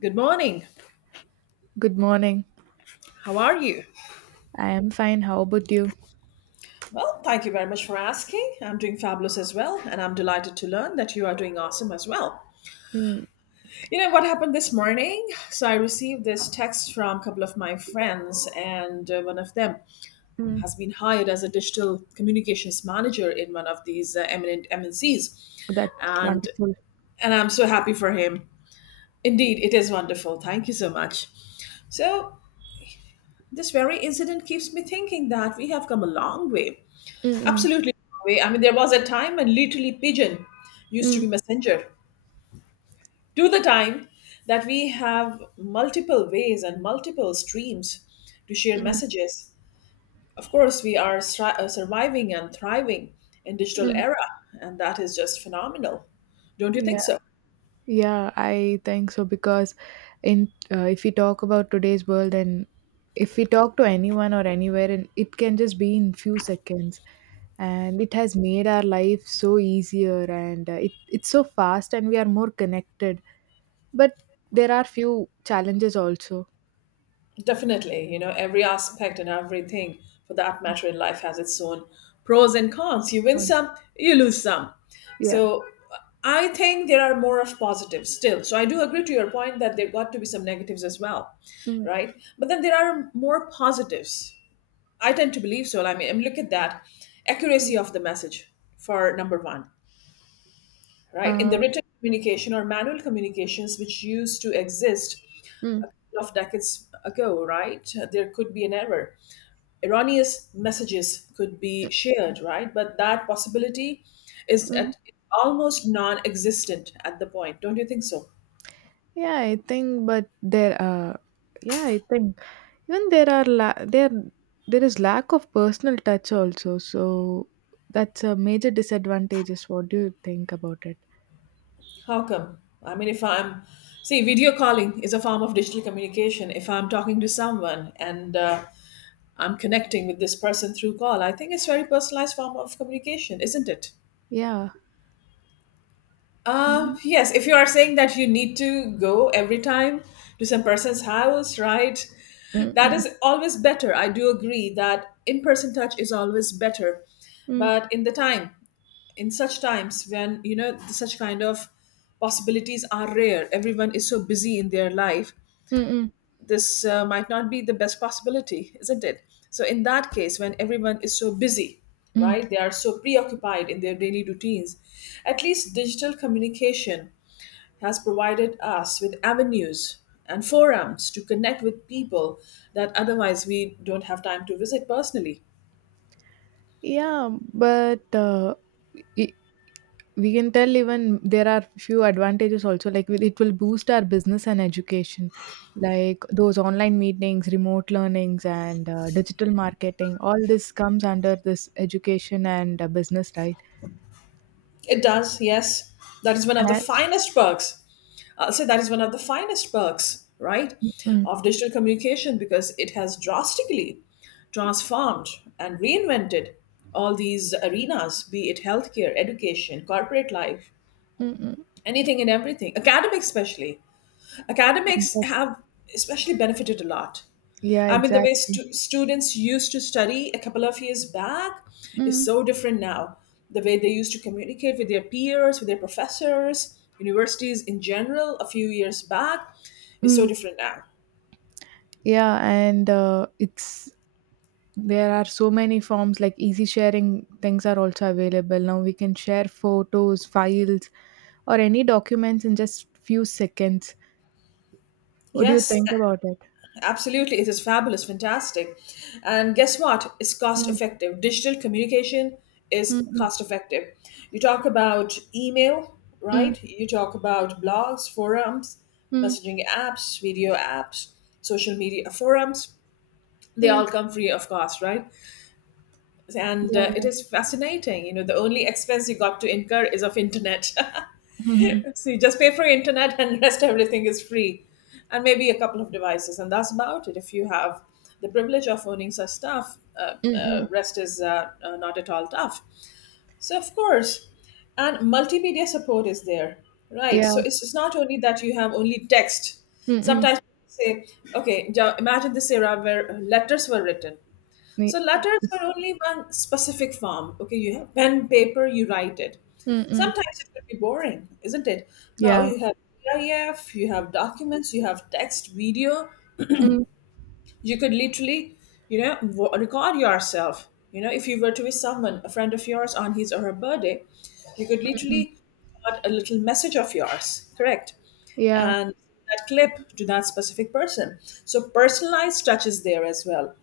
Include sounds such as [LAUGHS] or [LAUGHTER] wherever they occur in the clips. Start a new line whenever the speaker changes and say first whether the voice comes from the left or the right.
left: Good morning.
right: Good morning.
left: How are you?
right: I am fine. How about you?
left: Well, thank you very much for asking. I'm doing fabulous as well, and I'm delighted to learn that you are doing awesome as well.
right: Mm,
left: You know what happened this morning? So I received this text from a couple of my friends, and one of them
right: mm.
left: has been hired as a digital communications manager in one of these eminent MNCs,
right: That's
left: and
right: wonderful.
left: and I'm so happy for him. Indeed, it is wonderful. Thank you so much. So, this very incident keeps me thinking that we have come a long way.
right: Mm, mm,
left: Absolutely. I mean, there was a time when literally pigeon used to
right: mm,
left: be messenger to the time that we have multiple ways and multiple streams to share
right: mm,
left: messages. Of course, we are surviving and thriving in digital
right: mm.
left: era, and that is just phenomenal. Don't you think
right: Yeah,
left: so?
right: yeah, I think so because in, if we talk about today's world, and if we talk to anyone or anywhere, and it can just be in few seconds, and it has made our life so easier, and it's so fast and we are more connected. But there are few challenges also.
left: Definitely, you know, every aspect and everything for that matter in life has its own pros and cons. You win
right: Con-
left: some, you lose some.
right: Yeah.
left: So I think there are more of positives still. So I do agree to your point that there got to be some negatives as well,
right: Mm,
left: right? But then there are more positives. I tend to believe so. I mean, and look at that accuracy
right: mm.
left: of the message for number one, right? In the
right: Uh,
left: written communication or manual communications which used to exist
right: mm,
left: of decades ago, right? There could be an error, erroneous messages could be shared, right? But that possibility is
right: mm.
left: at almost non-existent at the point. Don't you think so?
right: Yeah, I think, but there are, yeah, I think even there is lack of personal touch also. So that's a major disadvantage. Is What do you think about it?
left: How come? I mean, if I'm, see, video calling is a form of digital communication. If I'm talking to someone and I'm connecting with this person through call, I think it's a very personalized form of communication, isn't it?
right: Yeah. Mm,
left: Yes, if you are saying that you need to go every time to some person's house, right?
right: mm,
left: That
right: mm,
left: is always better. I do agree that in person touch is always better.
right: mm,
left: But in the time, in such times when, you know, such kind of possibilities are rare, everyone is so busy in their life,
right: mm, mm,
left: this might not be the best possibility, isn't it? So, in that case, when everyone is so busy,
right: mm.
left: right, they are so preoccupied in their daily routines, at least digital communication has provided us with avenues and forums to connect with people that otherwise we don't have time to visit personally.
right: Yeah, but i- we can tell even there are few advantages also, like it will boost our business and education, like those online meetings, remote learnings, and digital marketing. All this comes under this education and business, right?
left: It does, yes. That is one of the
right: And.
left: finest perks. I'll say that is one of the finest perks, right,
right: Mm,
left: of digital communication because it has drastically transformed and reinvented all these arenas, be it healthcare, education, corporate life,
right: mm, mm.
left: anything and everything, academic, especially. Academics
right: exact-
left: have especially benefited a lot.
right: yeah,
left: I mean, the way
right: exactly.
left: students used to study a couple of years back is
right: Mm,
left: so different now. The way they used to communicate with their peers, with their professors, universities in general a few years back is so
right: mm.
left: different now.
right: Yeah, and it's there are so many forms. Like easy sharing, things are also available now. We can share photos, files, or any documents in just few seconds. What do you
left: Yes,
right: think about it?
left: absolutely, it is fabulous, fantastic. And guess what? It's cost
right: Mm,
left: effective. Digital communication
right: mm,
left: is
right: mm,
left: cost effective. You talk about email,
right: mm,
left: right? You talk about blogs, forums,
right: mm,
left: messaging apps, video apps, social media forums. They all
right: mm.
left: come free of cost, right? And
right: Yeah,
left: it
right: yeah.
left: is fascinating. You know, the only expense you got to incur is of internet. [LAUGHS]
right: Hmm.
left: So you just pay for internet and [LAUGHS] rest everything is free. And maybe a couple of devices. And that's about it. If you have the privilege of owning such stuff,
right: Mm, mm.
left: rest is not at all tough. So, of course, and multimedia support is there, right? So
right: Yeah.
left: it's not only that you have only text.
right: Mm, mm.
left: Sometimes people say, okay, imagine this era where letters were written,
right: Ne-
left: so
right: uh,
left: letters are only one specific form. Okay, you have pen, paper, you write it.
right: mm, mm.
left: Sometimes it could be boring, isn't it? Now
right: Yeah.
left: you have PDF, you have documents, you have text, video.
right: Mm,
left: You could literally, you know, record yourself. You know, if you were to be someone, a friend of yours on his or her birthday, you could
right: mm, mm.
left: literally record a little message of yours, correct?
right: Yeah.
left: And that clip to that specific person. So personalized touch is there as well.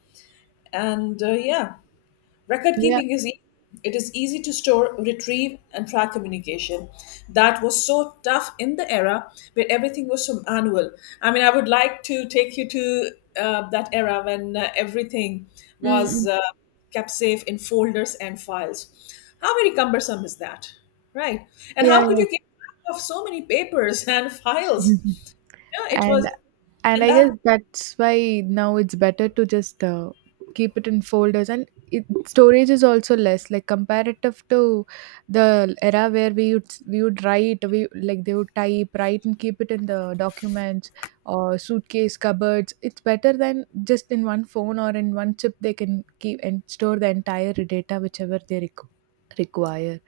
left: And yeah, record
right: Yeah.
left: keeping is easy. It is easy to store, retrieve, and track communication. That was so tough in the era where everything was so manual. I mean, I would like to take you to that era when everything
right: Mm,
left: was
right: mm.
left: kept safe in folders and files. How very cumbersome is that, right? And
right: Yeah,
left: how could
right: yeah.
left: you keep track of so many papers [LAUGHS] and
right: [LAUGHS]
left: files? You know, it was,
right: And and
left: and
right: I guess
left: that,
right: that's why now it's better to just keep it in folders, storage is also less, like comparative to the era where we would write, we like they would type write and keep it in the documents or suitcase cupboards. It's better than just in one phone or in one chip they can keep and store the entire data, whichever they require.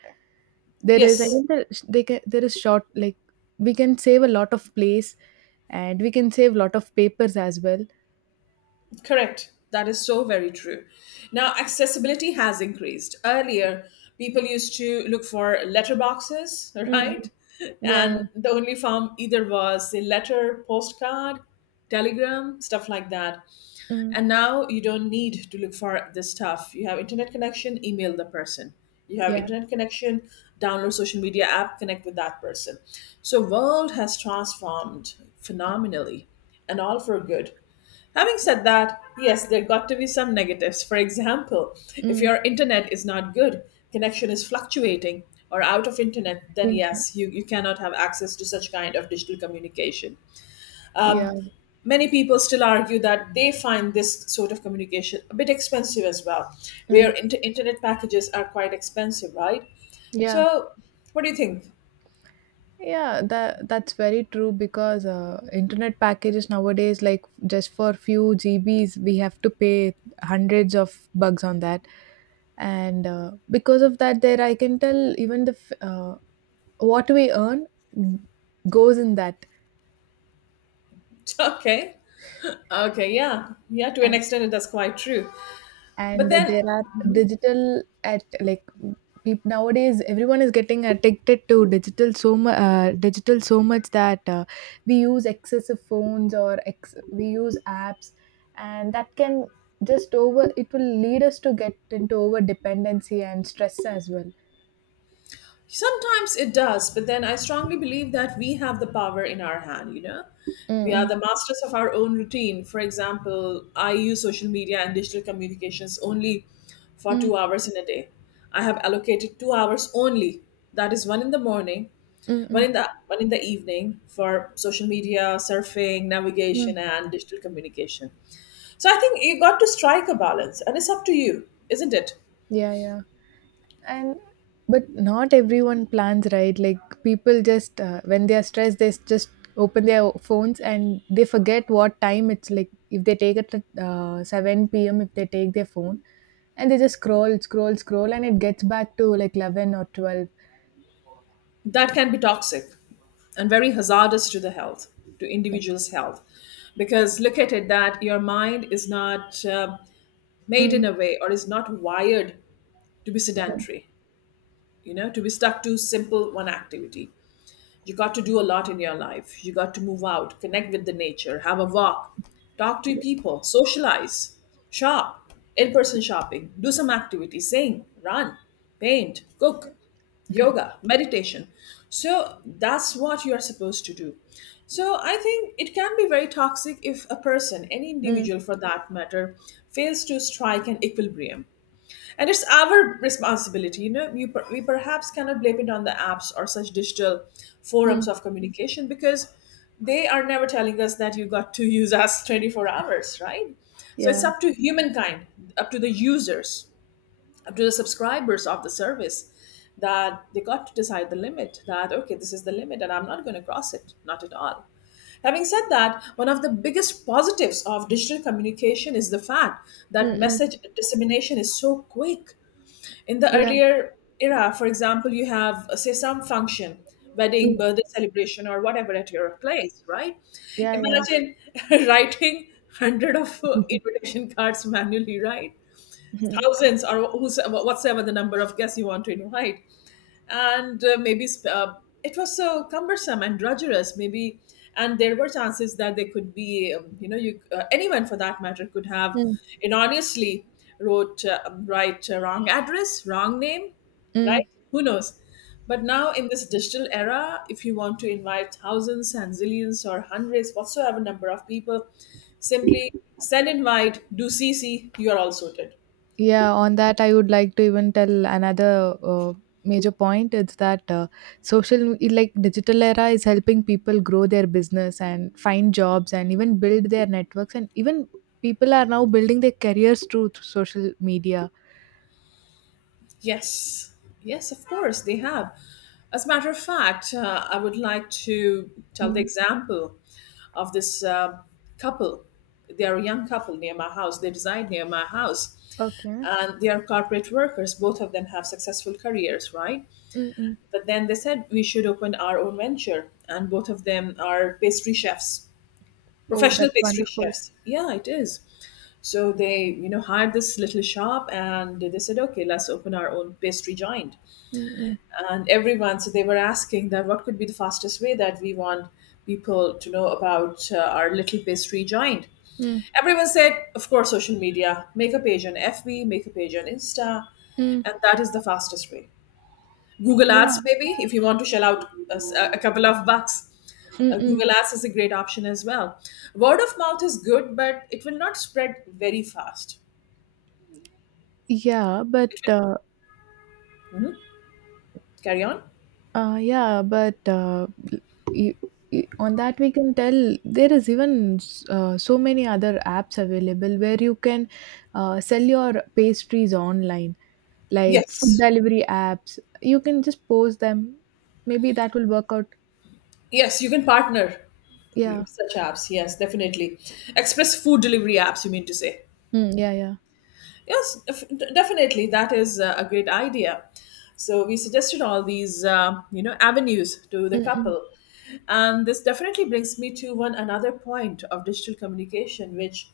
right: There is, I
left: yes,
right: can tell, they can, there is short, like, we can save a lot of place, and we can save a lot of papers as well.
left: correct. That is so very true. Now, accessibility has increased. Earlier, people used to look for letterboxes, [LAUGHS]
right: Mm.
left: right?
right: Yeah, yeah.
left: And the only form either was the letter, postcard, telegram, stuff like that.
right: Mm.
left: And now you don't need to look for this stuff. You have internet connection, email the person. You have
right: Yeah.
left: internet connection, download social media app, connect with that person. So world has transformed phenomenally and all for good. Having said that, yes, there got to be some negatives. For example, if
right: Mm.
left: your internet is not good, connection is fluctuating or out of internet, then
right: Internet.
left: yes, you cannot have access to such kind of digital communication.
right: Yeah.
left: Um, many people still argue that they find this sort of communication a bit expensive as well, where
right: Mm.
left: internet packages are quite expensive, right?
right: Yeah.
left: So, what do you think? [LAUGHS]
right: Yeah, that's very true because internet packages nowadays, like just for few GBs, we have to pay hundreds of bucks on that, and because of that, there I can tell even what we earn goes in that,
left: Okay. Okay, yeah. Yeah, to an extent, that's quite true. But
right: and
left: then
right: there are digital at like peop- nowadays everyone is getting addicted to digital so much, digital so much that we use excessive phones we use apps, and that can, just over it will lead us to get into over dependency and stress as well.
left: sometimes it does, but then I strongly believe that we have the power in our hand, you know? We are
right: Mm,
left: the masters of our own routine. For example, I use social media and digital communications only
right: mm,
left: for two
right: mm,
left: hours in a day. I have allocated 2 hours only. That is one in the morning,
right: mm, mm,
left: one in the evening for social media, surfing,
right: mm.
left: navigation, and digital communication. So I think you got to strike a balance, and it's up to you, isn't it?
right: Yeah, yeah. And but not everyone plans, right? Like people just, when they are stressed, just open their phones and they forget what time it's like. If they take it at 7 p.m, if they take their phone and they just scroll, scroll, scroll, and it gets back to like 11 or 12
left: That can be toxic and very hazardous to the health, to individuals health, because look at it that your mind is not made in
right: mm,
left: a way or is not wired to be
right: mm,
left: sedentary, you know, to be stuck to simple one activity. You got to do a lot in your life. You got to move out, connect with the nature, have a walk, talk to people, socialize, shop, in person shopping, do some activity, sing, run, paint, cook, yoga, meditation. So that's what you're supposed to do. So I think it can be very toxic if a person, any
right: mm,
left: individual for that matter, fails to strike an equilibrium. And it's our responsibility, you know. We perhaps cannot blame it on the apps or such digital forums
right: mm.
left: of communication because they are never telling us that you got to use us 24 hours, right? So it's
right: Yeah.
left: up to humankind, up to the users, up to the subscribers of the service that they got to decide the limit that, okay, this is the limit and I'm not going to cross it, not at all. Having said that, one of the biggest positives of digital communication is the fact
right: Mm,
left: that
right: mm.
left: message dissemination is so quick. In the
right: Yeah.
left: earlier era, for example, you have say some function, wedding,
right: Mm.
left: birthday celebration or whatever at your place, right?
right: Yeah, yeah.
left: Imagine [LAUGHS] writing hundred of invitation cards manually, right?
right: [LAUGHS]
left: Thousands or who's whatsoever the number of guests you want to invite. And maybe uh, it was so cumbersome and drudgerous maybe, and there were chances that there could be you know, you anyone for that matter could have
right: Mm,
left: erroneously wrote right, wrong address, wrong name, right,
right: mm.
left: who knows. But now in this digital era, if you want to invite thousands and zillions or hundreds whatsoever number of people, simply send invite, do cc, you are all sorted.
right: Yeah, on that, I would like to even tell another, major point. It's that, like, digital era is helping people grow their business and find jobs and even build their networks. And even people are now building their careers through social media.
left: Yes, yes, of course, they have. As a matter of fact, I would like to tell the
right: Mm,
left: example of this couple. They are a young couple near my house. They reside near my house.
right: okay.
left: And they are corporate workers. Both of them have successful careers, right?
right: Mm-mm.
left: But then they said we should open our own venture. And both of them are pastry chefs,
right: Oh,
left: professional
right: that's
left: pastry
right: wonderful.
left: chefs. Yeah, it is. So they, you know, hired this little shop and they said, okay, let's open our own pastry joint
right: Mm-mm.
left: and everyone, so they were asking that what could be the fastest way that we want people to know about our little pastry joint. Everyone said, of course, social media. Make a page on fb, make a page on insta,
right: Mm-mm.
left: and that is the fastest way. Google ads
right: Yeah.
left: maybe, if you want to shell out a couple of bucks.
right: Mm-mm.
left: Google ads is a great option as well. Word of mouth is good, but it will not spread very fast,
right: Yeah, but
left: it will
right: uh,
left: carry on.
right: Yeah, but y y on that we can tell there is even so many other apps available where you can sell your pastries online, like food
left: Yes,
right: delivery apps. You can just post them. Maybe that will work out.
left: yes, you can partner. You-
right: Yeah.
left: Such apps, yes, definitely. Express food delivery apps, you mean to say?
right: Mm, yeah. Yeah.
left: Yes, if, definitely. That is a great idea. So we suggested all these, you know, avenues to the
right: Mm,
left: couple, and this definitely brings me to one another point of digital communication, which,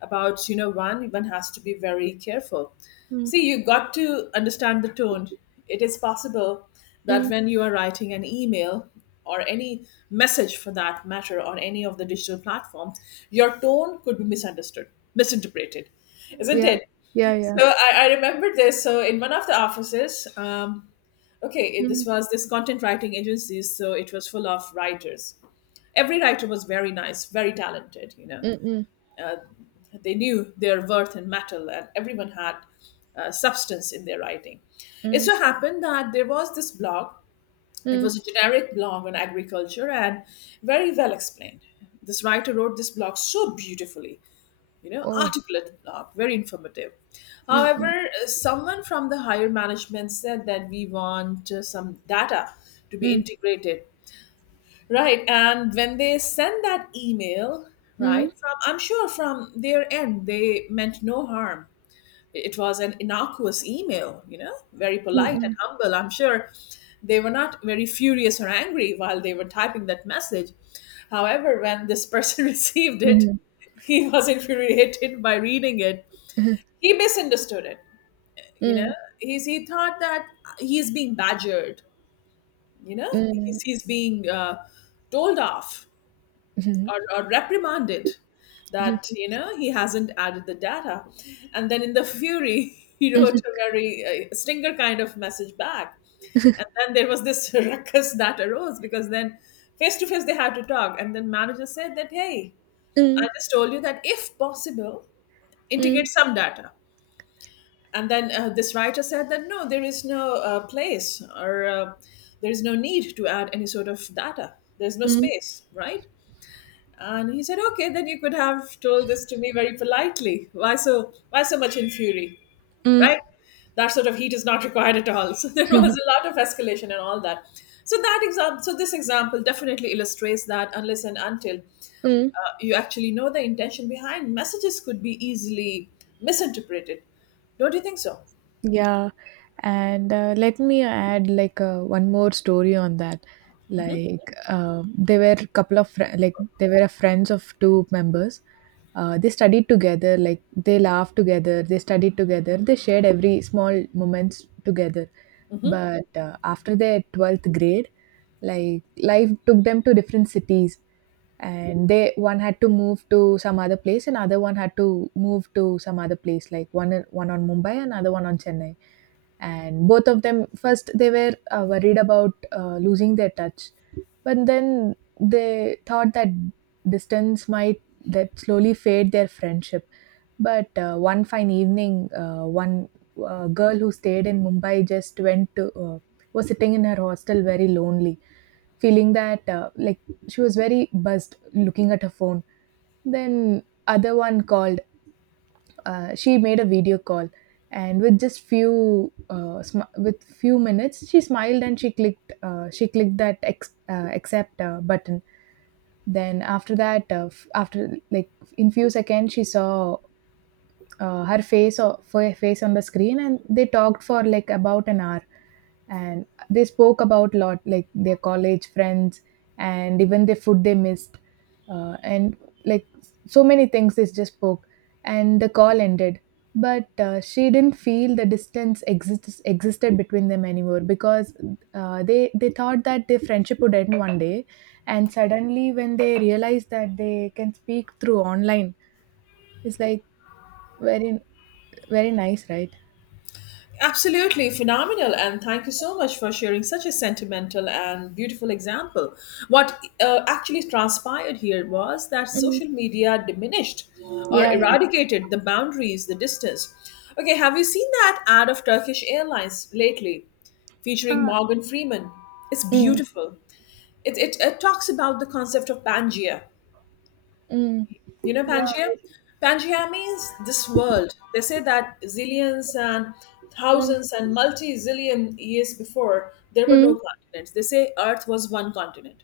left: about you know, one has to be very careful.
right: mm,
left: See, you got to understand the tone. It is possible
right: mm,
left: that
right: mm,
left: when you are writing an email or any message for that matter on any of the digital platforms, your tone could be misunderstood, misinterpreted, isn't
right: yeah.
left: it?
right: Yeah. Yeah.
left: So I remember this. So in one of the offices, okay, it,
right: Mm,
left: this was this content writing agency. So it was full of writers. Every writer was very nice, very talented. You know,
right: mm, mm,
left: they knew their worth and metal, and everyone had substance in their writing. It
right: mm,
left: so happened that there was this blog. It
right: mm.
left: was a generic blog on agriculture, and very well explained. This writer wrote this blog so beautifully, you know,
right: Oh.
left: article at the very informative.
right: mm,
left: However,
right: mm,
left: someone from the higher management said that we want some data to be
right: mm,
left: integrated, right? And when they send that email,
right: mm,
left: right, from I'm sure from their end, they meant no harm. It was an innocuous email, you know, very polite and
right: mm,
left: humble. I'm sure they were not very furious or angry while they were typing that message. However, when this person [LAUGHS] received
right: mm,
left: it,
right: mm,
left: he was infuriated by reading it.
right: mm, mm,
left: He misunderstood it, you know.
right: mm,
left: He thought that he's being badgered, you know,
right: mm,
left: he's being told off,
right: mm,
left: or reprimanded,
right: mm,
left: that you know he hasn't added the data. And then in the fury [LAUGHS] he
right: mm,
left: wrote a very stinger kind of message back. And then there was this [LAUGHS] ruckus that arose, because then face to face they had to talk, and then manager said that, hey, I
right: mm,
left: just told you that if possible, integrate
right: mm,
left: some data. And then this writer said that no, there is no place, or there is no need to add any sort of data, there's no
right: mm,
left: space, right? And he said, okay, then you could have told this to me very politely. Why so, why so much in fury?
right: mm,
left: Right? That sort of heat is not required at all. [LAUGHS] So there was
right: [LAUGHS]
left: a lot of escalation and all that. So that example, so this example definitely illustrates that unless and until
right: mm.
left: you actually know the intention, behind messages could be easily misinterpreted. Don't you think so?
right: Yeah, and let me add, like, one more story on that. Like, they were a friends of two members. They studied together. Like they laughed together. They studied together. They shared every small moments together. But after their 12th grade, like life took them to different cities, and they, one had to move to some other place and other one had to move to some other place, like one, one on Mumbai and other one on Chennai, and both of them first they were worried about losing their touch, but then they thought that distance might that slowly fade their friendship. But one fine evening, one, girl who stayed in Mumbai just went to was sitting in her hostel very lonely, feeling that, like, she was very buzzed looking at her phone. Then other one called. She made a video call, and with just few, with few minutes, she smiled and she clicked that accept button. Then after that, after, like, in few seconds she saw, her face or her face on the screen, and they talked for like about an hour, and they spoke about a lot, like their college friends and even the food they missed, and, like, so many things they just spoke, and the call ended. But she didn't feel the distance exists existed between them anymore, because they thought that their friendship would end one day, and suddenly when they realized that they can speak through online, it's like very, very nice, right?
left: Absolutely phenomenal, and thank you so much for sharing such a sentimental and beautiful example. What actually transpired here was that
right: Mm.
left: social media diminished or
right: Yeah, yeah.
left: eradicated the boundaries, the distance. Okay, have you seen that ad of Turkish Airlines lately, featuring
right: Ah,
left: Morgan Freeman? It's
right: mm.
left: beautiful. It talks about the concept of Pangea.
right: Mm.
left: You know
right: Yeah.
left: Pangea? Pangea means this world. They say that zillions and
right: Mm.
left: thousands and multi zillion years before, there were
right: Mm.
left: no continents. They say Earth was one continent.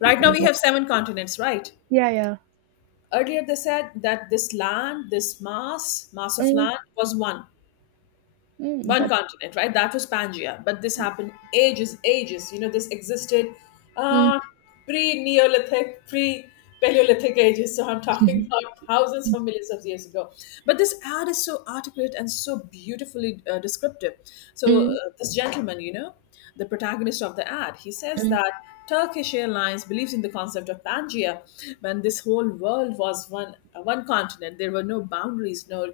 left: Right now, we have seven continents, right?
right: Yeah, yeah.
left: Earlier, they said that this land, this mass, mass of
right: Mm.
left: land was one
right: Mm.
left: one
right: That.
left: continent, right? That was Pangaea, but this happened ages, ages. You know, this existed,
right: Mm.
left: uh, pre-Neolithic, pre-Paleolithic ages. So I'm talking
right: [LAUGHS]
left: about thousands of millions of years ago. But this ad is so articulate and so beautifully descriptive. So
right: Mm.
left: this gentleman, you know, the protagonist of the ad, he says
right: Mm.
left: that Turkish Airlines believes in the concept of Pangaea, when this whole world was one continent. There were no boundaries, no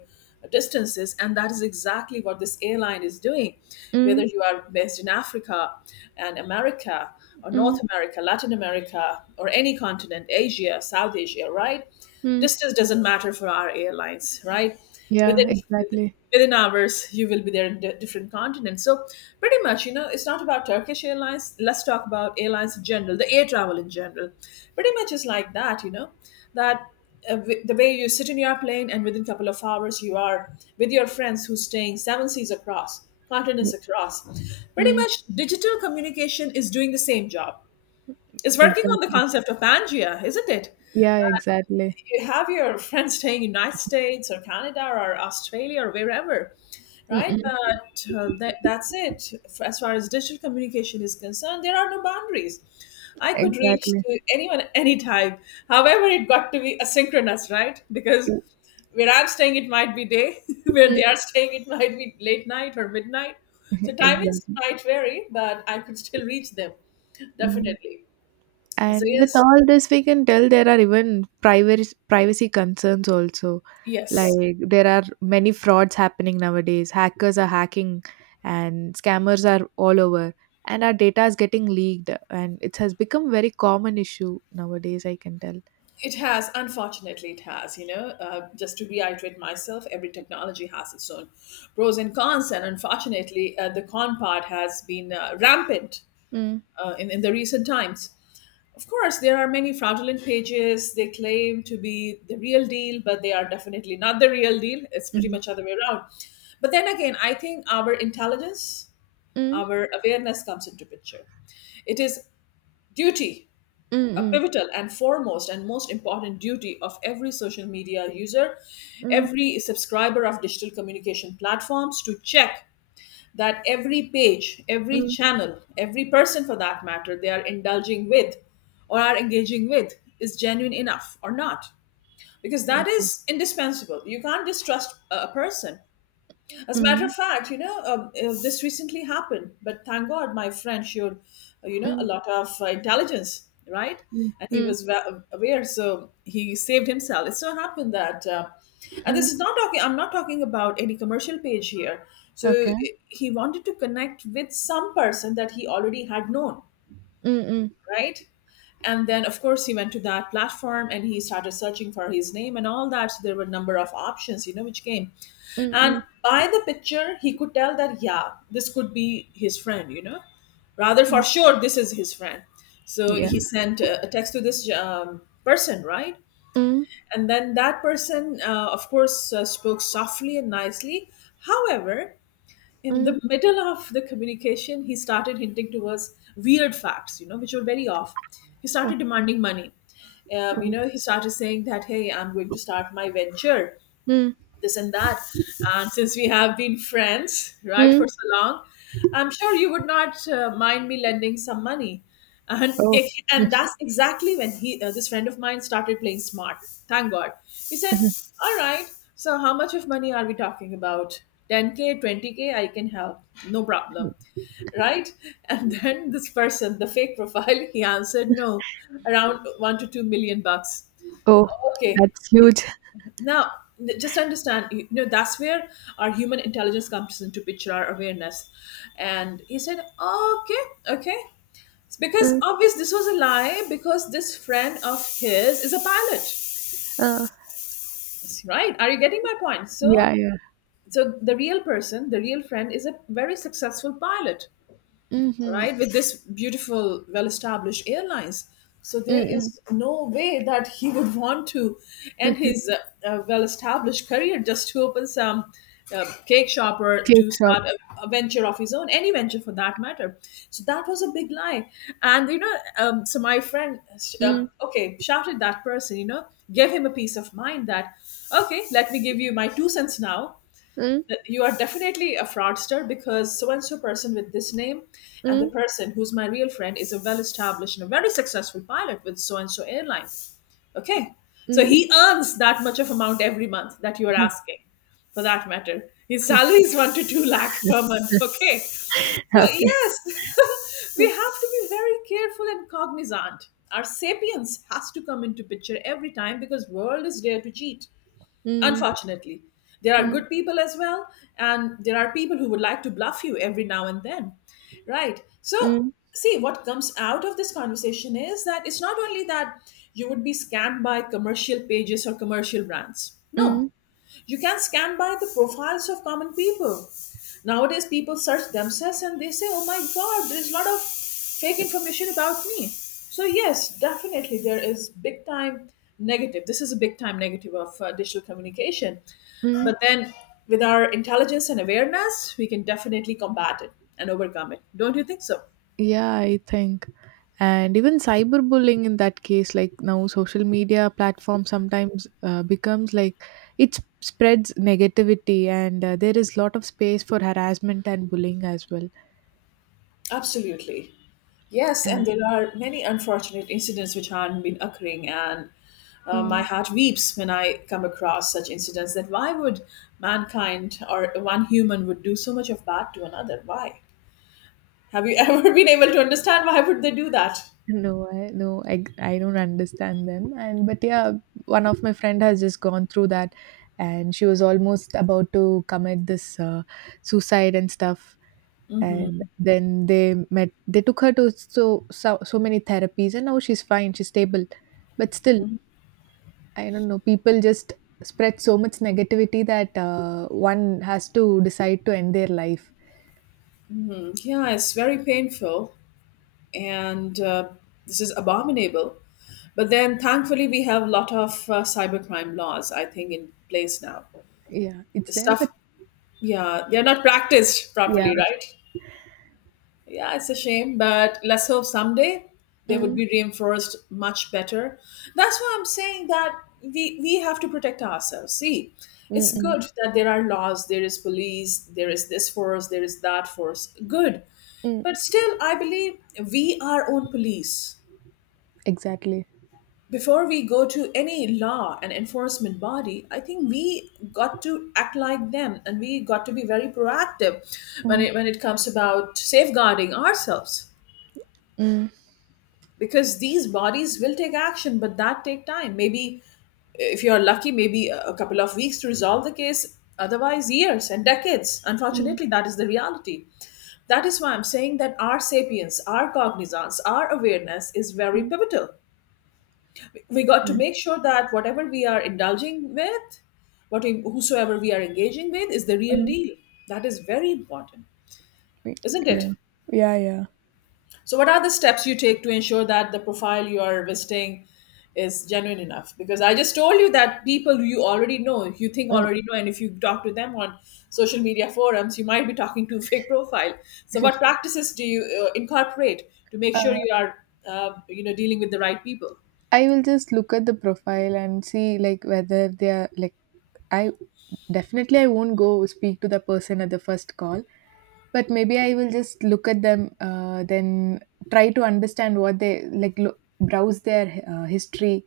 left: distances, and that is exactly what this airline is doing, whether
right: Mm.
left: you are based in Africa and America, or North
right: Mm.
left: America, Latin America, or any continent, Asia, South Asia, right?
right: Mm.
left: Distance doesn't matter for our airlines, right?
right: Yeah,
left: within
right: exactly.
left: within hours you will be there in different continents. So pretty much, you know, it's not about Turkish Airlines, let's talk about airlines in general, the air travel in general. Pretty much it's like that, you know, that the way you sit in your plane, and within a couple of hours you are with your friends who's staying seven seas across, continents
right: Yeah.
left: across. Pretty
right: Mm.
left: much digital communication is doing the same job. It's working on the
right: Exactly.
left: concept of Pangea, isn't it?
right: Yeah, exactly.
left: You have your [LAUGHS] friends staying in United States or Canada or Australia or wherever,
right: Mm.
left: right?
right: Mm.
left: But that, that's it. F- As far as digital communication is concerned, there are no boundaries. I could reach
right: Exactly.
left: to anyone anytime. However, it got to be asynchronous, right? Because where I'm staying, it might be day. [LAUGHS] Where
right: Mm.
left: they are staying, it might be late night or midnight. So
right: [LAUGHS]
left: timings
right: Exactly.
left: might vary, but I could still reach them,
right: Mm.
left: definitely. So
right: And with
left: yes,
right: all this, we can tell there are even privacy concerns also.
left: yes.
right: Like there are many frauds happening nowadays. Hackers are hacking, and scammers are all over, and our data is getting leaked, and it has become very common issue nowadays. I can tell.
left: It has, unfortunately, it has. You know, just to reiterate myself, every technology has its own pros and cons, and unfortunately, the con part has been rampant
right: Mm,
left: in the recent times. Of course, there are many fraudulent pages. They claim to be the real deal, but they are definitely not the real deal. It's pretty
right: mm,
left: much other way around. But then again, I think our intelligence,
right: mm,
left: our awareness comes into picture. It is duty,
right: mm,
left: a
right: mm,
left: pivotal and foremost and most important duty of every social media user,
right: mm,
left: every subscriber of digital communication platforms, to check that every page, every
right: mm,
left: channel, every person for that matter they are indulging with or are engaging with is genuine enough or not. Because that
right: exactly.
left: is indispensable. You can't distrust a person. As a matter of
right: Mm,
left: fact, you know, this recently happened, but thank God my friend showed, you know, a
right: mm,
left: lot of intelligence, right?
right: mm,
left: And he
right: mm,
left: was wa- aware, so he saved himself. It so happened that, and this
right: mm.
left: is not talking, I'm not talking about any commercial page here. So
right: Okay.
left: he wanted to connect with some person that he already had known,
right: Mm, mm,
left: right? And then, of course, he went to that platform and he started searching for his name and all that. So there were a number of options, you know, which came.
right: mm,
left: And
right: mm,
left: by the picture, he could tell that, yeah, this could be his friend, you know, rather for
right: mm.
left: sure, this is his friend. So
right: Yeah.
left: he sent a text to this person, right?
right: Mm,
left: And then that person, of course, spoke softly and nicely. However, in
right: mm,
left: the middle of the communication, he started hinting towards weird facts, you know, which were very off. He
right: okay.
left: started demanding money. You know, he started saying that, hey, I'm going to start my venture,
right: Mm,
left: this and that. And since we have been friends, right, for
right: mm.
left: so long, I'm sure you would not mind me lending some money. And
right: Oh.
left: it, and
right: [LAUGHS]
left: that's exactly when he this friend of mine started playing smart. Thank God. He said, "All right, so how much of money are we talking about? 10k, 20k? I can help. No problem." Right? And then this person, the fake profile, [LAUGHS] he answered, "No, around 1 to 2 million bucks."
right: Oh,
left: Okay,
right: that's huge.
left: now, n- just understand, you know, that's where our human intelligence comes into picture, our awareness. And he said, "Oh, okay, okay." It's
right: Uh,
left: because obvious this was a lie, because this friend of his is a pilot,
right: uh,
left: right? Are you getting my point?
right: yeah,
left: So,
right: yeah.
left: so the real person, the real friend, is a very successful pilot,
right: Mm-hmm.
left: right, with this beautiful well established airlines. So there
right: Mm-mm.
left: is no way that he would want to end
right: [LAUGHS]
left: his well established career just to open some cake shop, or
right: Cake
left: to
right: shop.
left: start a venture of his own, any venture for that matter. So that was a big lie. And you know, so my friend
right: Mm.
left: okay shouted that person, you know, gave him a peace of mind that, okay, let me give you my two cents now,
right: Mm.
left: that you are definitely a fraudster, because so and so person with this name, and the
right: Mm.
left: person who's my real friend, is a well established and a very successful pilot with so and so airline, okay? So
right: Mm.
left: he
right: [LAUGHS]
left: earns that much of amount every month that you are asking. For that matter, his salary is 1 to 2 lakh per month, okay? So
right: Okay.
left: yes, [LAUGHS] we have to be very careful and cognizant. Our sapience has to come into picture every time, because world is there to cheat.
right: Mm,
left: Unfortunately, there are
right: mm,
left: good people as well, and there are people who would like to bluff you every now and then, right? So,
right: mm,
left: see, what comes out of this conversation is that it's not only that you would be scammed by commercial pages or commercial brands. No,
right: mm,
left: you can scan by the profiles of common people. Nowadays, people search themselves and they say, oh my god, there's a lot of fake information about me. So, yes, definitely there is big time negative. This is a big time negative of digital communication.
right: mm.
left: But then, with our intelligence and awareness, we can definitely combat it and overcome it. Don't you think so?
right: Yeah, I think. And even cyberbullying in that case, like now social media platform sometimes becomes like spreads negativity, and there is lot of space for harassment and bullying as well.
left: Absolutely. Yes, and
right: And.
left: there are many unfortunate incidents which have been occurring, and my
right: Mm.
left: heart weeps when I come across such incidents. That why would mankind or one human would do so much of bad to another? Why? Have you [LAUGHS] ever been able to understand why would they do that?
right: No, I don't understand them. And but yeah, one of my friend has just gone through that, and she was almost about to commit this, suicide and stuff. And then they met. They took her to so many therapies, and now she's fine. She's stable. But still, I don't know. People just spread so much negativity that, one has to decide to end their life.
left: Yeah, it's very painful, and this is abominable. But then, thankfully, we have a lot of cybercrime laws, I think, in place now.
right: Yeah, it's there,
left: Stuff,
right: but
left: yeah, they are not practiced
right: yeah.
left: properly, right? Yeah, it's a shame, but let's hope someday they would
right: Mm,
left: be reinforced much better. That's why I'm saying that we have to protect ourselves. See,
right: mm,
left: it's good
right: mm,
left: that there are laws, there is police, there is this force, there is that force. Good.
right: mm,
left: But still, I believe we are own police.
right: exactly.
left: Before we go to any law and enforcement body, I think we got to act like them and we got to be very proactive when
right: Mm,
left: it, when it comes about safeguarding ourselves.
right: mm,
left: Because these bodies will take action, but that take time. Maybe if you're lucky, maybe a couple of weeks to resolve the case, otherwise years and decades.
right: mm.
left: Unfortunately, that is the reality. That is why I'm saying that our sapience, our cognizance, our awareness is very
right: Mm,
left: pivotal. We got to
right: yeah.
left: make sure that whatever we are indulging with, what we, whosoever we are engaging with is the real
right: Mm.
left: deal. That is very important,
right: Y-
left: isn't
right: Yeah,
left: it?
right: yeah, yeah.
left: So, what are the steps you take to ensure that the profile you are visiting is genuine enough? Because I just told you that people you already know, you think
right: Mm.
left: already know, and if you talk to them on social media forums, you might be talking to a fake profile. So, what
right: [LAUGHS]
left: practices do you incorporate to make
right: Uh,
left: sure you are, you know, dealing with the right people?
right: I will just look at the profile and see, like, whether they are like. I definitely I won't go speak to the person at the first call, but maybe I will just look at them, then try to understand what they like. Look, browse their history,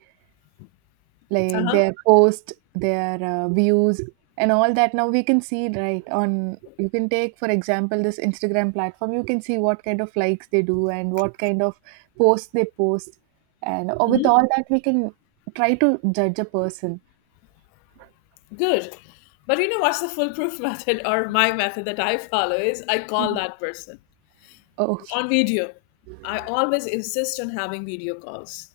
left: Uh
right: like
left: huh.
right: their post, their views and all that. Now we can see, right? On, you can take for example this Instagram platform. You can see what kind of likes they do and what kind of posts they post. And or with all that we can try to judge a person.
left: Good. But you know what's the foolproof [LAUGHS] method or my method that I follow is I call
right: Mm.
left: that person
right: Oh,
left: on video. I always insist on having video calls.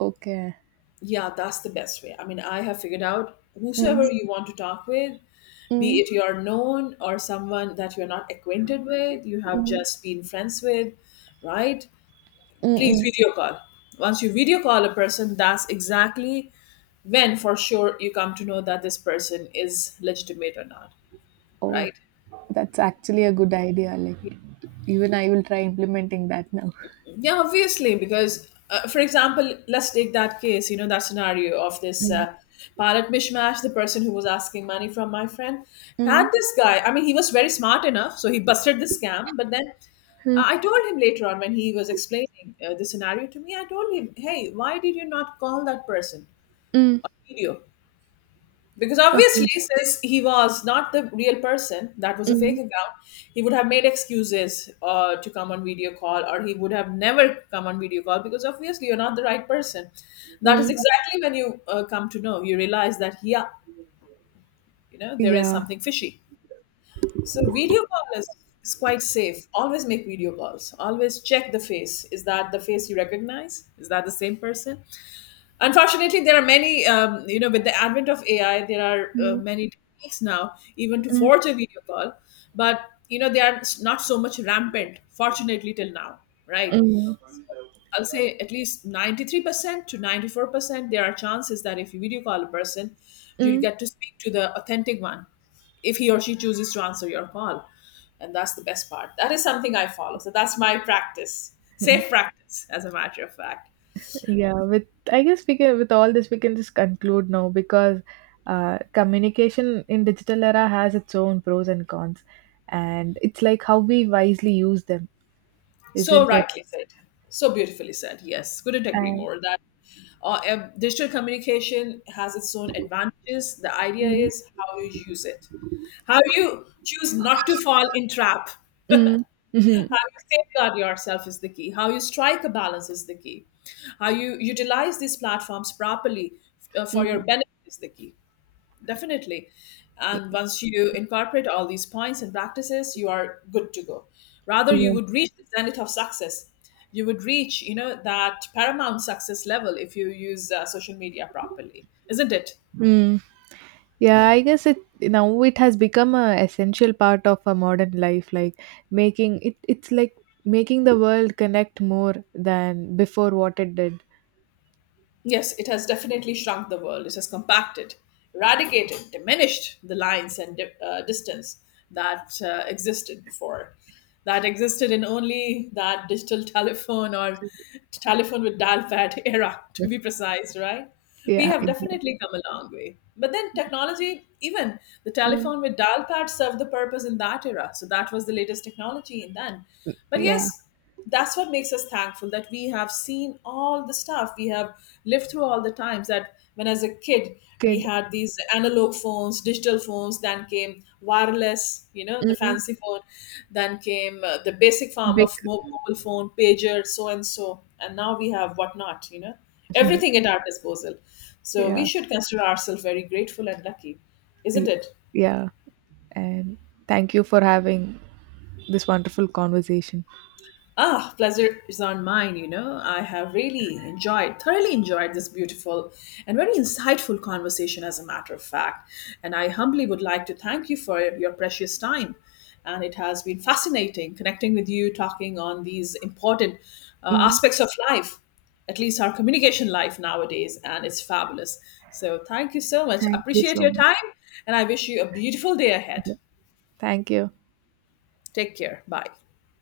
right: okay.
left: Yeah, that's the best way. I mean, I have figured out
right: Mm,
left: whosoever you want to talk with, be
right: mm,
left: it you're known or someone that you're not acquainted with, you have
right: mm,
left: just been friends with, right?
right: mm,
left: Please
right: mm.
left: video call. Once you video call a person, that's exactly when for sure you come to know that this person is legitimate or not,
right: Oh,
left: right?
right: that's actually a good idea, like even I will try implementing that now.
left: Yeah, obviously, because for example, let's take that case, you know, that scenario of this
right: Mm,
left: pilot mishmash. The person who was asking money from my friend had
right: mm,
left: this guy. I mean, he was very smart enough, so he busted the scam. But then
right: mm,
left: I told him later on when he was explaining the scenario to me, I told him, hey, why did you not call that person?
right: mm.
left: Video. Because obviously,
right: Okay.
left: since he was not the real person, that was a fake
right: Mm,
left: account, he would have made excuses to come on video call, or he would have never come on video call because obviously you're not the right person. That is
right: mm.
left: exactly when you come to know, you realize that, yeah, you know, there is
right: Yeah.
left: something fishy. So, video call is quite safe. Always make video calls, always check the face. Is that the face you recognize? Is that the same person? Unfortunately, there are many, you know, with the advent of AI, there are
right: Mm,
left: many techniques now, even to
right: mm,
left: forge a video call, but, you know, they are not so much rampant, fortunately, till now, right?
right: mm,
left: I'll say at least 93% to 94%, there are chances that if you video call a person, you'll
right: mm.
left: get to speak to the authentic one if he or she chooses to answer your call. And that's the best part. That is something I follow. So that's my practice, safe
right: [LAUGHS]
left: practice, as a matter of fact.
right: Yeah, with I guess we can, with all this we can just conclude now because, communication in digital era has its own pros and cons, and it's like how we wisely use them,
left: So
right: isn't it?
left: rightly said. So beautifully said. Yes, couldn't agree
right: And.
left: more. That digital communication has its own advantages. The idea
right: Mm,
left: is how you use it, how you choose not to fall in trap,
right: mm. [LAUGHS]
left: how
right: Mhm,
left: you safeguard yourself is the key. How you strike a balance is the key. How you utilize these platforms properly for your
right: mm,
left: benefit is the key. Definitely. And once you incorporate all these points and practices, you are good to go. Rather, you
right: yeah.
left: would reach the zenith of success. You would reach, you know, that paramount success level if you use social media properly, isn't it?
right: Mm. Yeah, I guess it now it has become a essential part of a modern life, like making it it's like making the world connect more than before what it did.
left: Yes, it has definitely shrunk the world. It has compacted, eradicated, diminished the lines and distance that existed before. That existed in only that digital [LAUGHS] telephone or telephone with dial pad [LAUGHS] era, to be precise, right? We
right: Yeah,
left: have
right: exactly.
left: definitely come a long way. But then technology, even the
right: Mm.
left: telephone with dial pad served the purpose in that era. So that was the latest technology. And then, but
right: Yeah.
left: yes, that's what makes us thankful that we have seen all the stuff. We have lived through all the times that when as a kid we
right: Kid.
left: had these analog phones, digital phones, then came wireless, you know, the
right: Mm.
left: fancy phone, then came the basic form
right: Big.
left: of mobile phone, pager, so and so, and now we have whatnot, you know, everything
right: [LAUGHS]
left: at our disposal. So we
right: Yeah.
left: should consider ourselves very grateful and lucky, isn't
right: y-
left: it?
right: Yeah. And thank you for having this wonderful conversation.
left: Ah, pleasure is on mine, you know. I have really enjoyed, thoroughly enjoyed this beautiful and very insightful conversation, as a matter of fact. And I humbly would like to thank you for your precious time. And it has been fascinating connecting with you, talking on these important
right: Mm,
left: aspects of life, at least our communication life nowadays. And it's fabulous. So thank you so much.
right: thank you
left: Appreciate
right: so
left: your
right: much.
left: time. And I wish you a beautiful day ahead.
right: Yeah. Thank you.
left: Take care. Bye.